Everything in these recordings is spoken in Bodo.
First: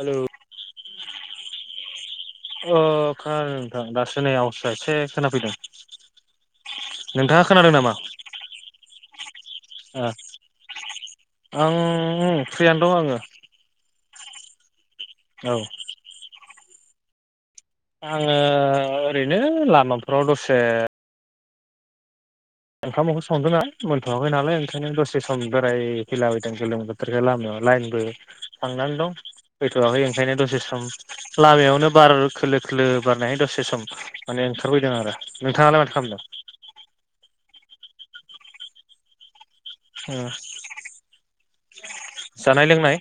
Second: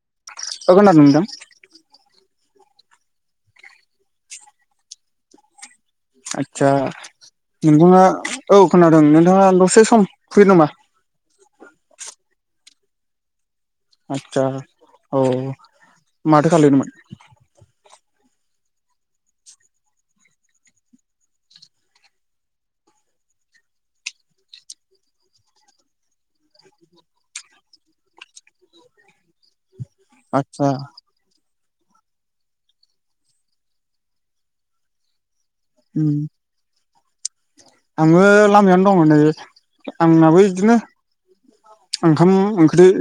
हेलौ ओ खोनादों नोंथां? ओ खोनादों नोंथां दासो नै आवासा एसे खोनाफैदों। आदसा। नोंथाङा खोनादों नामा? नोंथाङा औ खोनादों नोंथाङा दसे ओ सम फ्रि नामा? आं ओं फ्रियानो दं आङो। आदसा औ माथो खालायदोंमोन? आङो ओरैनो लामाफ्राव दसे ओंखाम ओंख्रि संदोंना मोनथ'वाखै नालाय ओंखायनो दसे सम बेरायफैला बायदों गोलोम बोथोरनि लामायाव। लाइनबो थांनानै दं फैथ'आखै ओंखायनो द'से आदसा सम लामायावनो बार खोलो खोलो बारनाय दसे सम माने ओंखारबोदों आरो नोंथाङालाय माथो खालामदों? आङो लामायावनो दङ नै ओ आंनाबो बिदिनो। ओंखाम जानाय ओंख्रि लोंनाय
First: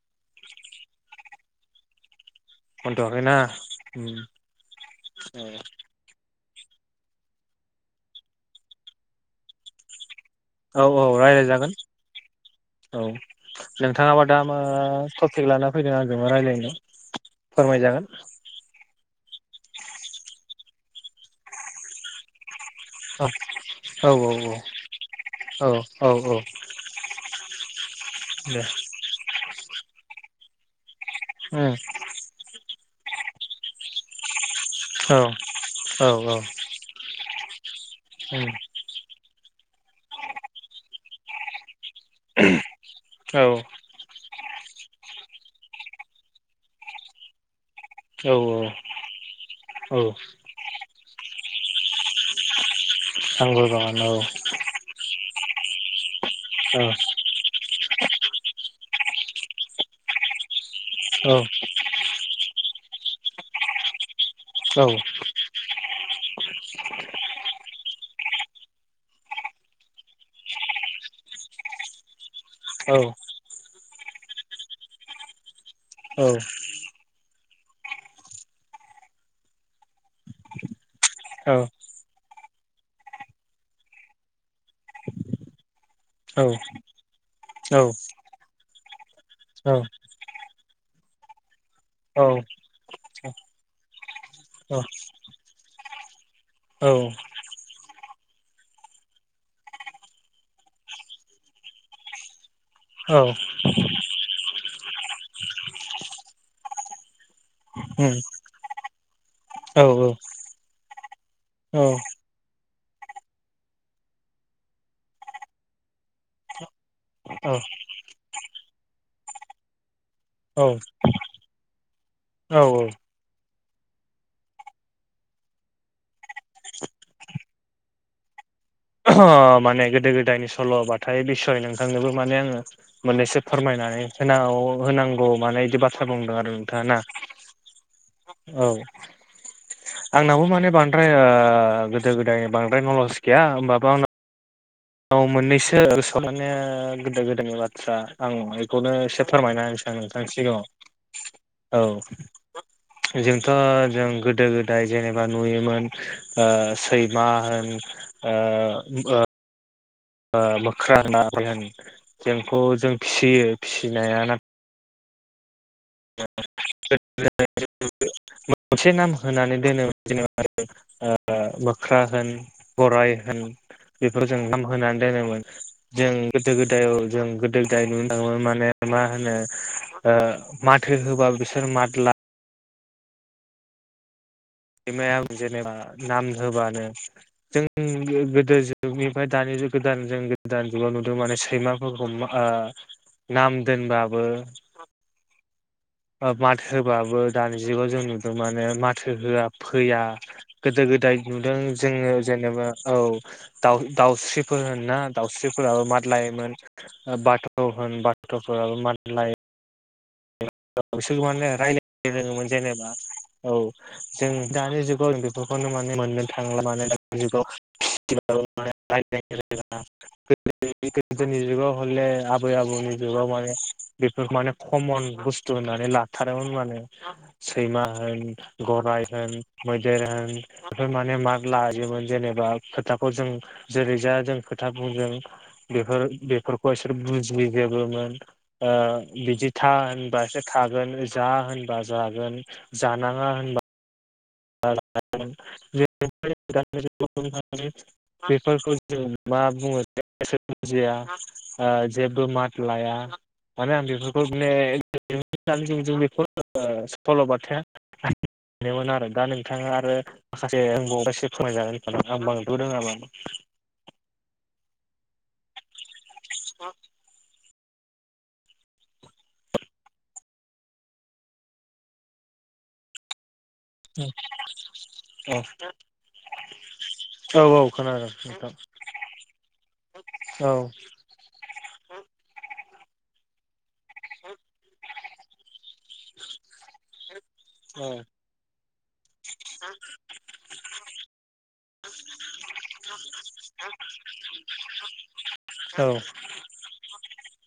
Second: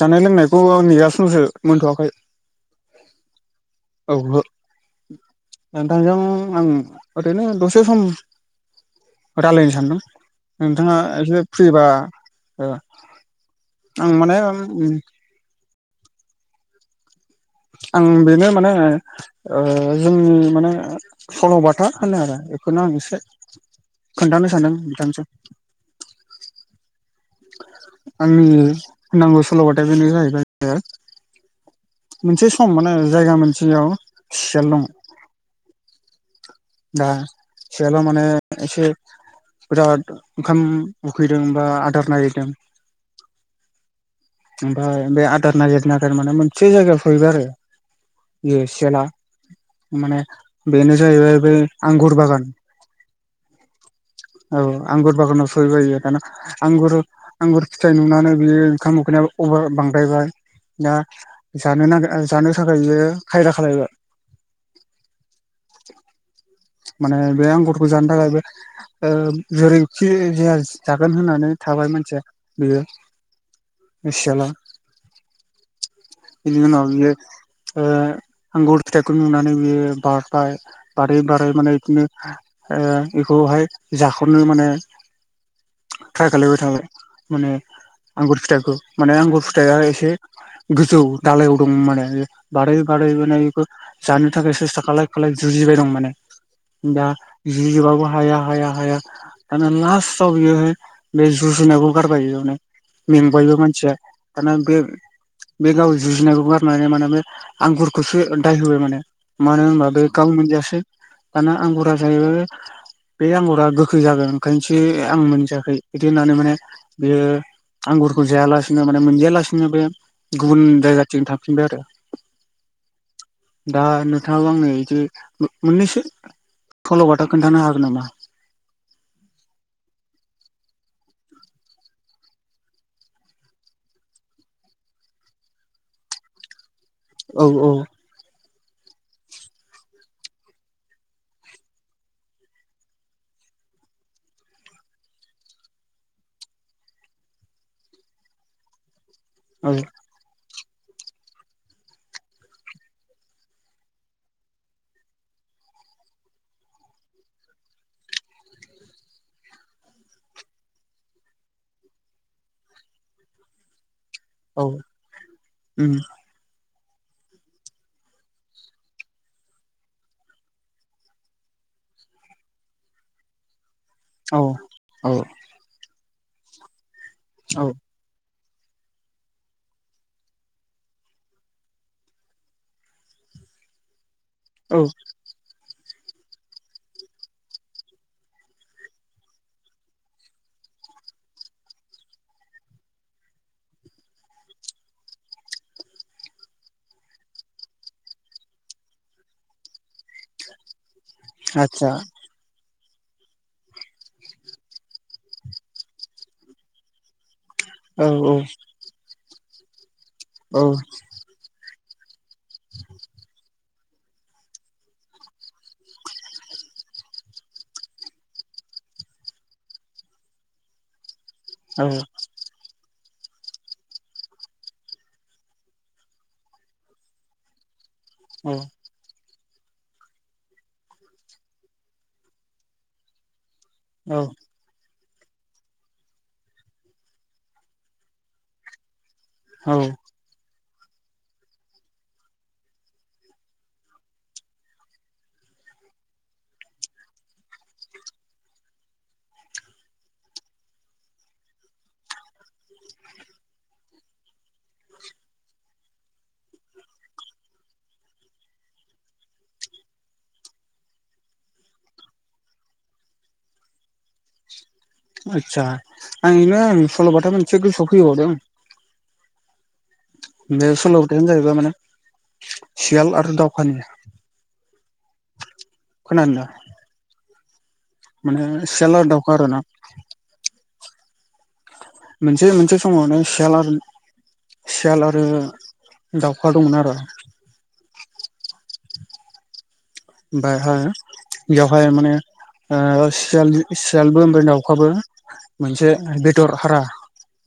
जानाय लोंनायखौ ओ नेगासिनो दंसो मोनथ'वाखै। मोनथ'वाखैना औ उम नोंथांजों आं ओरैनो दसे सम रायलायनो सानदों। औ नोंथाङा औ एसे रायलायजागोन। फ्रिबा ओ औ आं नोंथाङाबा माने दा मा टपिक लाना फैदों आंजों रायलायनो? आं बेनो माने ओ जोंनि माने सल'बाथा होनो आरो बेखौनो आं एसे औ औ खोन्थानो सानदों बिथांनिसिम। औ औ औ आंनि दे बुंनांगौ सलबाथाया बेनो जाहैबाय। ओ। मोनसे सम माने जायगा मोनसेयाव सियाल दं औ औ। दा सेयाला माने एसे। बिराद ओंखाम उखैदों बा आदार औ। ओमफाय बे आदार नागिर नागिर माने मोनसे जायगायाव सहैबाय आरो। औ बे सेला औ माने बेनो जाहैबाय बे आंगुर बागान। नंगौ बागान औ आंगुर बागानाव सहैबाय बियो दाना औ आंगुर आंगुरफो फिथाइ नुनानै बेयो ओंखाम उखैनायाबो बांद्रायबाय दा औ जानो ना ओ जानो थाखाय बियो खायदा खालायबाय। औ। माने बे आंगुरखौ जानो थाखाय बे ओ जेरैखि जाया जागोन होननानै थाबाय मानसिया बियो औ औ सियाला। औ इदिनो उनाव बियो। ओ आंगुर फिथाइखौ नुनानै बेयो बारबाय बारै ओमफ्राय माने बिदिनो ओ बेखौहाय जाख'नो माने ट्राइ खालायबाय थाबाय माने आंगुर फिथाइखौ माने आंगुर फिथाइया एसे गोजौ दालायाव दं माने ओ बारै बारै माने बेखौ जानो थाखाय सेस्था खालाय खालाय जुजिबाय दं माने दा जुजिबाबो हाया हाया हाया दाना लास्टआव बियोहाय बे जुनायखौ गारबाय बेयावनो। मेंबायबो मानसिया दाना बे बे गाव जुजिनायखौ गारनानै माने बे आंगुरखौसो दाय होबाय माने मानो होनबा बे गाव मोनजायासै दाना आंगुरा जाहैबाय बे आंगुरा गोखै जागोन ओंखायनोसो आं मोनजायाखै बिदि होननानै माने बेयो आंगुरखौ जायालासिनो माने मोनजायालासिनो बे गुबुन औ जायगाथिजों थांफिनबाय आरो। औ औ। दा नोंथांआबो आंनो बिदि मोननैसो सल'बाथा खोन्थानो हागोन नामा? माने गोदो गोदायनि सल'बाथाय बिसय नोंथांनोबो माने आंङो मोननैसो फोरमायनानै सोराव होनांगौ माने बिदि बाथ्रा बुंदों आरो नोंथांङा ना। औ औ औ आंनावो माने बांद्राय गोदो गोदायनि बांद्राय नलेज गैया होमबाबो आंनाव औ मोननैसो माने गोदो गोदायनि बाथ्रा आं बेखौनो एसे फोरमायना औ होनसै आं नोंथांनि सिगाङाव औ जोंथ' जों गोदो गोदाय जेनेबा नुयोमोन सैमा होन ओ मोख्रा ना होन जोंखौ जों फिसियो फिसिनाय ना औ उम [unintelligible] मोनसे नाम होनानै दोनो जेनेबा मोख्रा होन गराइ होन बेफोर जों औ नाम होनानै औ दोननायमोन जों गोदो गोदाय जों गोदो औ गोदाय नुनो थांङोमोन म मा होनो माथो होबा बिसोर माथ ला औ सैमाया जेनेबा नाम होबानो जों गोदो जुगनिफ्राय दानिग गोदान जों गोदान जुगाव नुदों माने सैमाफोरखौ नाम दोनबाबो माथो होबाबो दानिजुगाव जों नुदों माने माथो होआ फैया गोदो गोदाय नुदों आतसा जोङो जेनेबा औ दाउ दाउस्रिफोर होन ना दाउस्रिफोराबो मादलायोमोन बाथ' होन औ औ बाथ्र'फोराबो मानलायो औ बिसोरखौ माने रायलाय रोंङोमोन जेनेबा औ जों दानि जुगाव जों बेफोरखौनो माने मोननो थांला माने दानि जुगाव [unintelligible] गोदोनि जुगाव हले आबै आबौनि जुगाव माने बे माने खमन बुं बुसथुनानै लाथारोमोन माने सैमा होन गराय होन मैदेर होन बेफोर माने मा लाजोमोन जेनेबा खोथाखौ जों जेरै जा औ जों खोथाखौ जों बेफोर बेफोरखौ बिसोर बुजिजोबोमोन बिदि था औ होन बासो थागोन जा होनबा जागोन जानाङा होनबा [unintelligible] बेफोरखौ जों मा बुङो बुजिया अ जेबो मात लाया माने आं बेफोरखौ माने [unintelligible] सल'बाथायानोमोन आरो दा नोंथाङा आरो माखासे आं [unintelligible] फोरमायना होनो आं [unintelligible] आबा [inaudible] आतसा आं नोंनो सल' बाथा मानसे गोसोआव फौबावदों बे सल'बाथायानो जाहैबाय माने सियाल आरो दाउ औ खोनादोंदा औ औ खोनादों माने नोंथां सियाल आरो दावखा आरोना औ मोनसे मोनसे समावनो सियाल आरो सियाल आरो दावखा दंमोन आरो औ [inaudible] बेवहाय माने ओ सियालजो सियालबो ओमफ्राय दाउखाबो मोनसे बेदर हारा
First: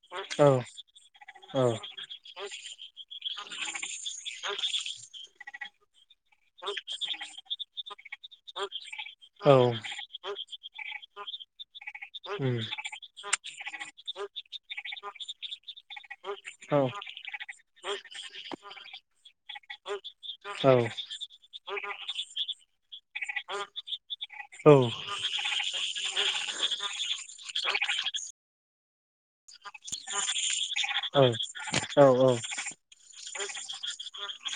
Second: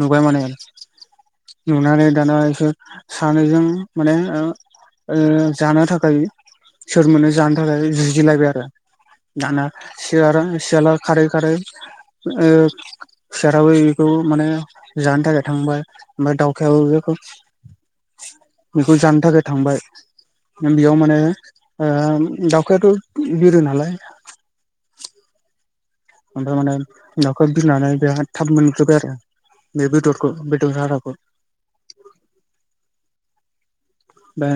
नुबाय माने औ औ नुनानै दाना बिस सानैजों माने ओ जानो थाखाय [unintelligible] हानि थाखाय जुजिलायबाय आरो औ दाना सियारा सियाला खारै खारै उम ओ सियाराबो बेखौ माने जानो थाखाय थांबाय ओमफाय दावखायाबो औ बेखौ बेखौ जानो थाखाय थांबाय औ बेयाव माने ओ दाउखायाथ' बिरो नालाय औ ओमफाय माने दावखा बिनानै बेहा थाब मोनग्रोबाय आरो बे बेदरखौ हाराखौ औ औ औ दा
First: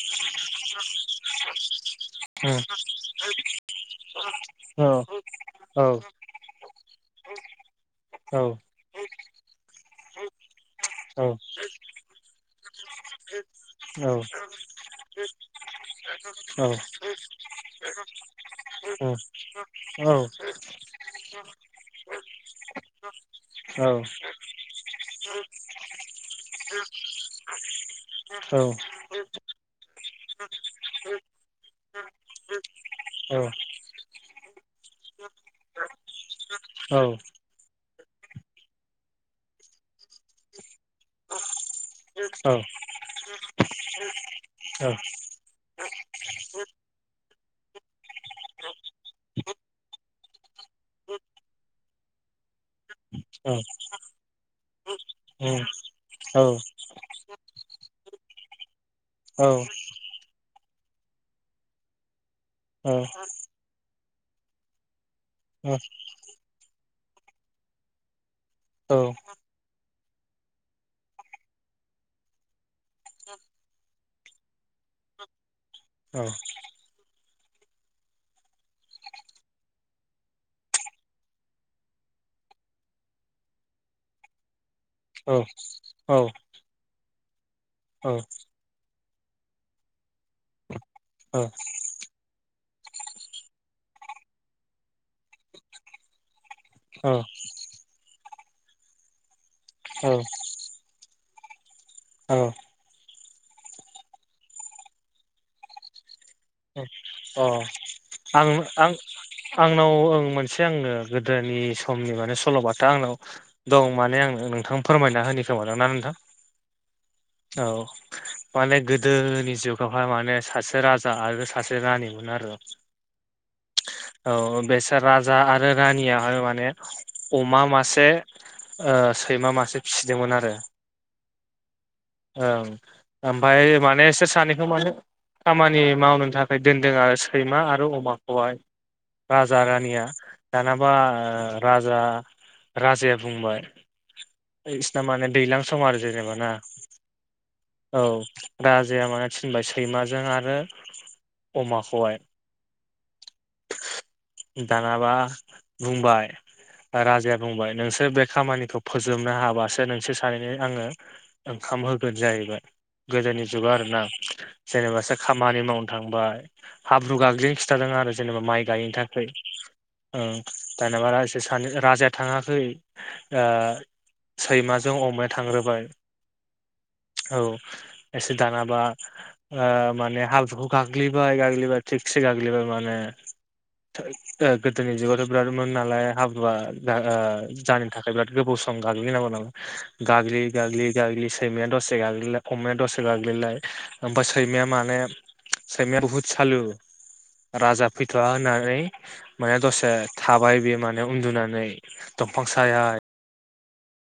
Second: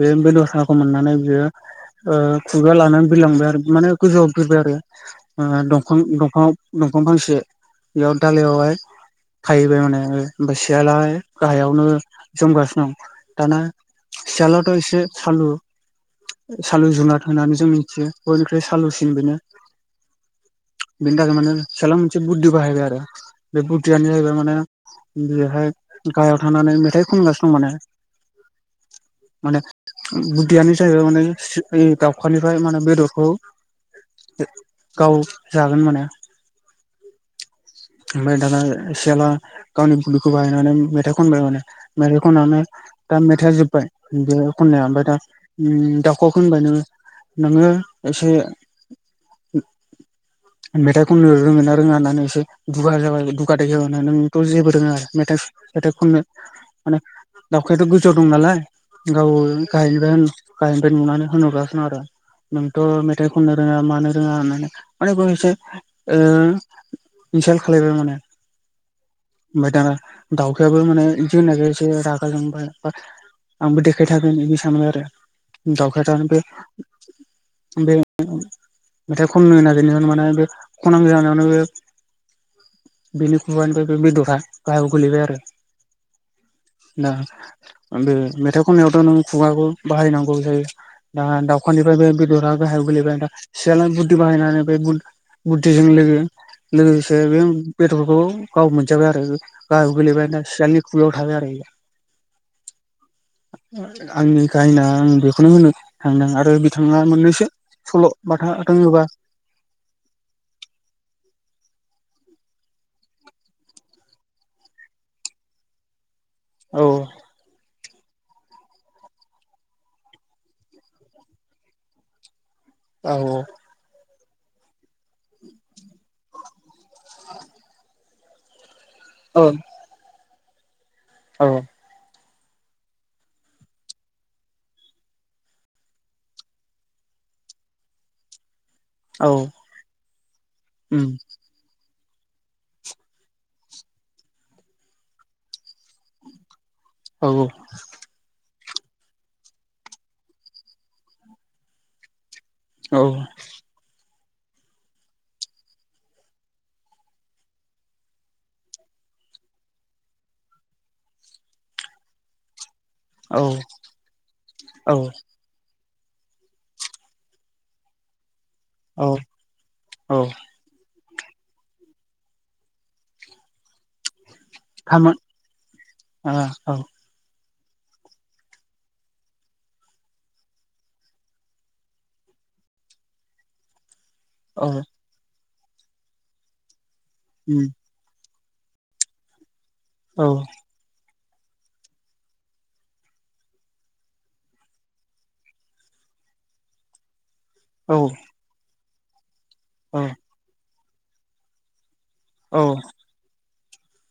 बे बेदर हाराखौ मोननानै बियो ओ उम खुगायाव लानानै बिलांबाय आरो माने गोजौआव बिरबाय आरो औ औ उम औ ओ औ दंफां दंफाङाव दंफां फांसे बेयाव दालायावहाय थाहैबाय माने ओ ओफाय सियाला गाहायावनो जोमगासिनो दं। दाना सियालाथ' एसे सालु सालु जुनाद औ होननानै जों मिथियो बयनिख्रुइ औ सालुसिन बेनो औ बेनि थाखाय माने सियाला मोनसे बुद्धि बाहायबाय आरो बे बुद्धियानो जाहैबाय माने बेहाय गाहायाव थानानै मेथाइ खनगासिनो दं माने औ बुध्दियानो जायैबाय माने सि ओइ दाउखानिफाय मानो बेदरखौ गाव जागोन माने [inaudible] ओमफाय दाना सियाला गावनि बोलोखौ बाहायनानै मेथाइ खनबाय माने मेथाइ खननानै दा मेथ खोथाया जोब्बाय बे खननाया ओमफाय दा ओं दाउखौ खोनबाय नोङो नोङो एसे मेथाइ खननो रोङोना रोङा होननानै एसे दुगा जाबाय दुगा देखायबाय ना नोंथ जेबो रोङा मे मेथाइ खननो माने दावखायाथ' गोज जौआव दं नालाय गाव गायहायनिफाय गायनिफ्राय नुनानै होनहरगासिनो आरो नोंथ' मेथाइ खननो रोङा मानो रोङा होननानै माने बाव एसे ओ इनसाल खालायबाय माने ओमफाय दाना दाउखायाबो माने इनसाल होनायखाय एसे रागा जोंबाय आंबो देखाय थारगोन बिदि सानबाय आरो दावखाया दा ओमफ्राय ओमफाय [unintelligible] मेथाइ खननो नागिरनायावनो माने बे खनहां जानायावनो बे बेनि खुगानिफ्राय बे बेदरा गाहायाव गोलैबाय आरो दा बे मेथाइ खननायावथ नों खुगाखौ बाहायनांगौ जायो। दा दाउखानिफ्राय बे बेदरा गाहायाव गोलैबाय दा सियाल बुध्दि बाहायनानै बे बु बुध्दिजों लोगो लोगोसे बे बेदरखौ गाव मोनजाबाय आरो गाहयाव गोलैबाय ना सियालनि खुगायाव थाबाय आरो औ आंनि खाहानिया आं बेखौनो होनो थांदों आरो बिथाङा औ मोननैसो औ अ सल' आं बाथा आं रोङोबा आंनाव ओं मोनसे आंनो गोदोनि समनि माने सल' बाथा आंनाव दं माने आं नो नोंथां फोरमायना होनि खोमा ना नोंथां? औ औ माने गोदोनि जुगावहाय माने सासे राजा आरो सासे रानिमोन आरो। औ औ औ बेसोर राजा आरो रानियाहाय माने अमा मासे ओ औ सैमा मासे फिसिदोंमोन आरो। औ। ओं ओमफ्राय माने इसोर सानैखौ माने खामानि मावनो थाखाय दोनदोंआरो सैमा आरो अमाखौहाय। औ राजा-रानिया दानाबा उम ओ राजा राजाया बुंबाय बिसिना माने दैज्लां समआरो जेनेबा ना औ औ औ राजाया माने थिनबाय सैमाजों आरो अमाखौहाय। औ दानाबा बुंबाय राजाया बुंबाय नोंसोर बे खामानिखौ फोजोबनो हाबासो नोंसोर सानैनो आङो ओंखाम होगोन जाहैबाय औ गोदोनि जुगाव आरोना औ जेब्लासो खामानि मावो थांबाय हाब्रु गाग्लिनो खिथादों आरो जेनेबा माय गायनि औ थाखाय‌ औ उम होनबासो सानो राजाया थाङाखै ओ सैमाजों थामोन अमाया थांग्रोबाय। ओ औ औ एसे दानाबा उम माने हब्रूखौ गाग्लिबायगाग्लिबाय थिगसे गाग्लिबाय माने औ गोदोनि जुगावथ' बिरादमोन नालाय हाब्रुवआ दा ओ उम जायनि थाखाय बिराद गोबाव समाव गाग्लिनांबावगौ औ गाग्लि गाग्लि गाग्लि सैमाया दसे गाग्लिलाय, अमाया दसे गाग्लिलाय ओमफ्राय सैमाया माने सैमाया बुहुद सालु, राजा औ फैथ'वा होननानै माने दसे औ थाबाय बे माने उन्दुनानै, दंफां औ सायायाव।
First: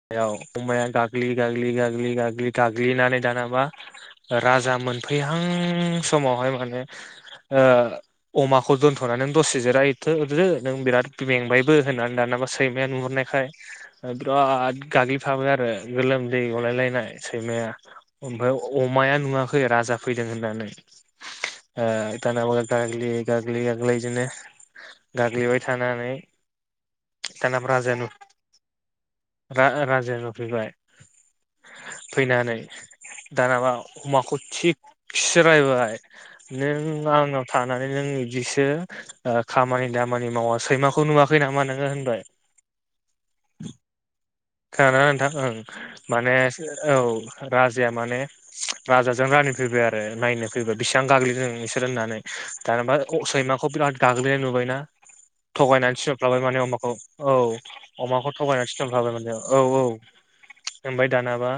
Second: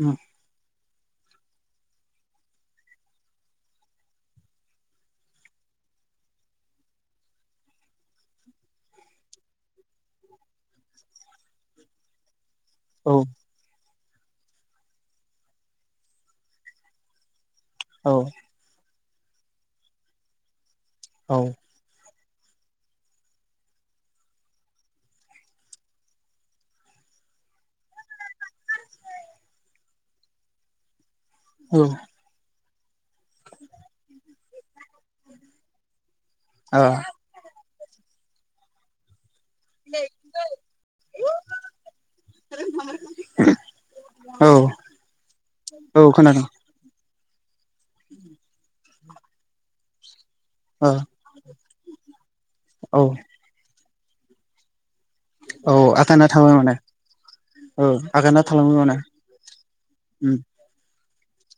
उम अमाया गाग्लि गाग्लि गाग्लि गाग्लि गाग्लिनानै दानाबा राजा मोनफैहां समावहाय माने ओ अमाखौ दोन्थ'नानै नों दसे जिरायथ'दो नों बिराद मेंबायबो होननानै दानाबा सैमाया औ नुहुरनायखाय बिराद गाग्लिफाबायआरो गोलोमदै गलायलायनाय। सैयारा औ ओमफ्राय अमाया नुवाखै राजा फैदों होननानै ओ दानाबा गाग्लि गाग्लि गाग्लि बिदिनो गाग्लिबाय थानानै दानाब राजा नु राजाया नुफैबाय औ फैनानै दानाबा अमाखौ थिगसे रायबाय नों आंनाव था नानै नों बिदिसो ओ खामानि दामानि मावा सैमाखौ नुवाखै नामा नोङो होनबाय ओ खाना नोंथां ओं औ माने खोनादों औ राजया माने राजाजों रानि फैबायआरो नायनो। फैबाय ओ बिसिबां गाग्लिदों नोंसोर होननानै दानाबा औ अ सैमाखौ बिराद गाग्लिनाय नुबायना औ थगायनानै आगाना थिनहरप्लाबाय थाबाय माने अमाखौ औ औ अमाखौ आगाना थगायनानै थालांबाय माने होनफाबायमोनलै औ औ उम ओमफ्राय दानाबा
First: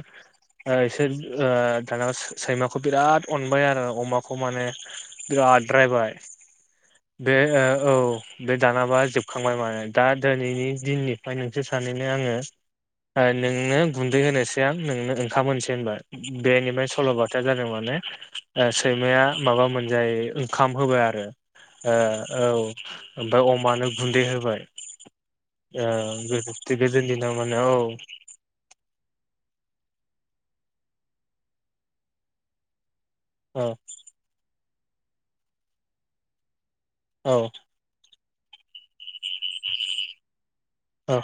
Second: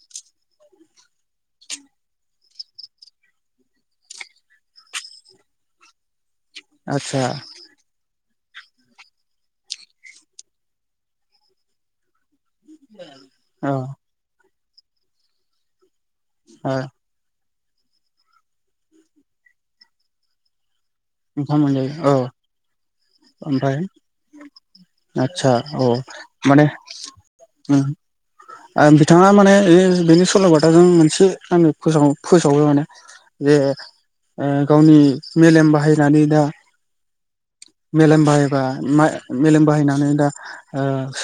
इसोर ओ दाना सैमाखौ बिराद अनबाय आरो अमाखौ माने बिराद बाद्रायबाय आदसा बे ओ औ बे दानाबा जोबखांबाय माने, दा दिनैनि दिननिफ्राय नोंसोर सानैनो आङो औ नोंनो गुन्दै होनोसै आं नोंनो ओंखाम होनोसै होनबाय ओ बेनिफ्राय सल'बाथा या जादों माने सैमाया माबा मोनजायो ओंखाम होबाय आरो ओंखाम मोनजायो ओ औ ओमफ्राय अमानो गुन्दै होबाय। आस्सा औ ओ माने गोदोनि दिनाव माने औ उम बिथाङा माने बे बेनि सल'बाथाजों मोनसे आङो फोसाव-फोसाबाय माने जे औ उम गावनि मेलेम बाहायनानै दा औ मेलेम बाहायबा मा मेलेम बाहायनानै दा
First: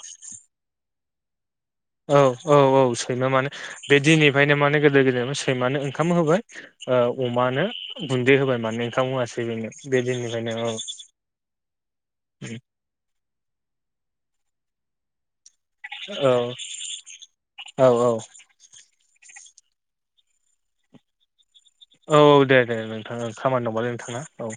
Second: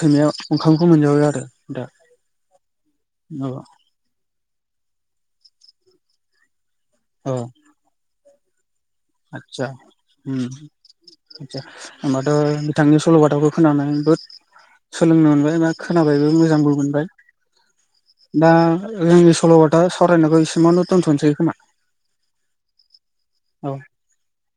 सैमाया ओ ओंखामखौ मोनजाबाय आरो दा औ औ औ सैमा माने औ बे दिनि फ्राय माने गोदो गोदेर सैमानो ओंखाम होबाय ओ औ अमानो गुन्दै होबाय माने मावासै बेनो बे दिननिफ्रायनो औ आसा होनोमबाथ' बिथांनि सल'बाथाखौ खोनानानै जोबोद सोलोंनो मोनबाय बा खोनाबायबो मोजांबो मोनबाय औ औ दा जोंनि सल' दा सरायनायखौ एसेमावनो दोन्थ'नोसै खोमा औ औ दे दे नोंथाङा औ खामानि दंबालाय नोंथाङा औ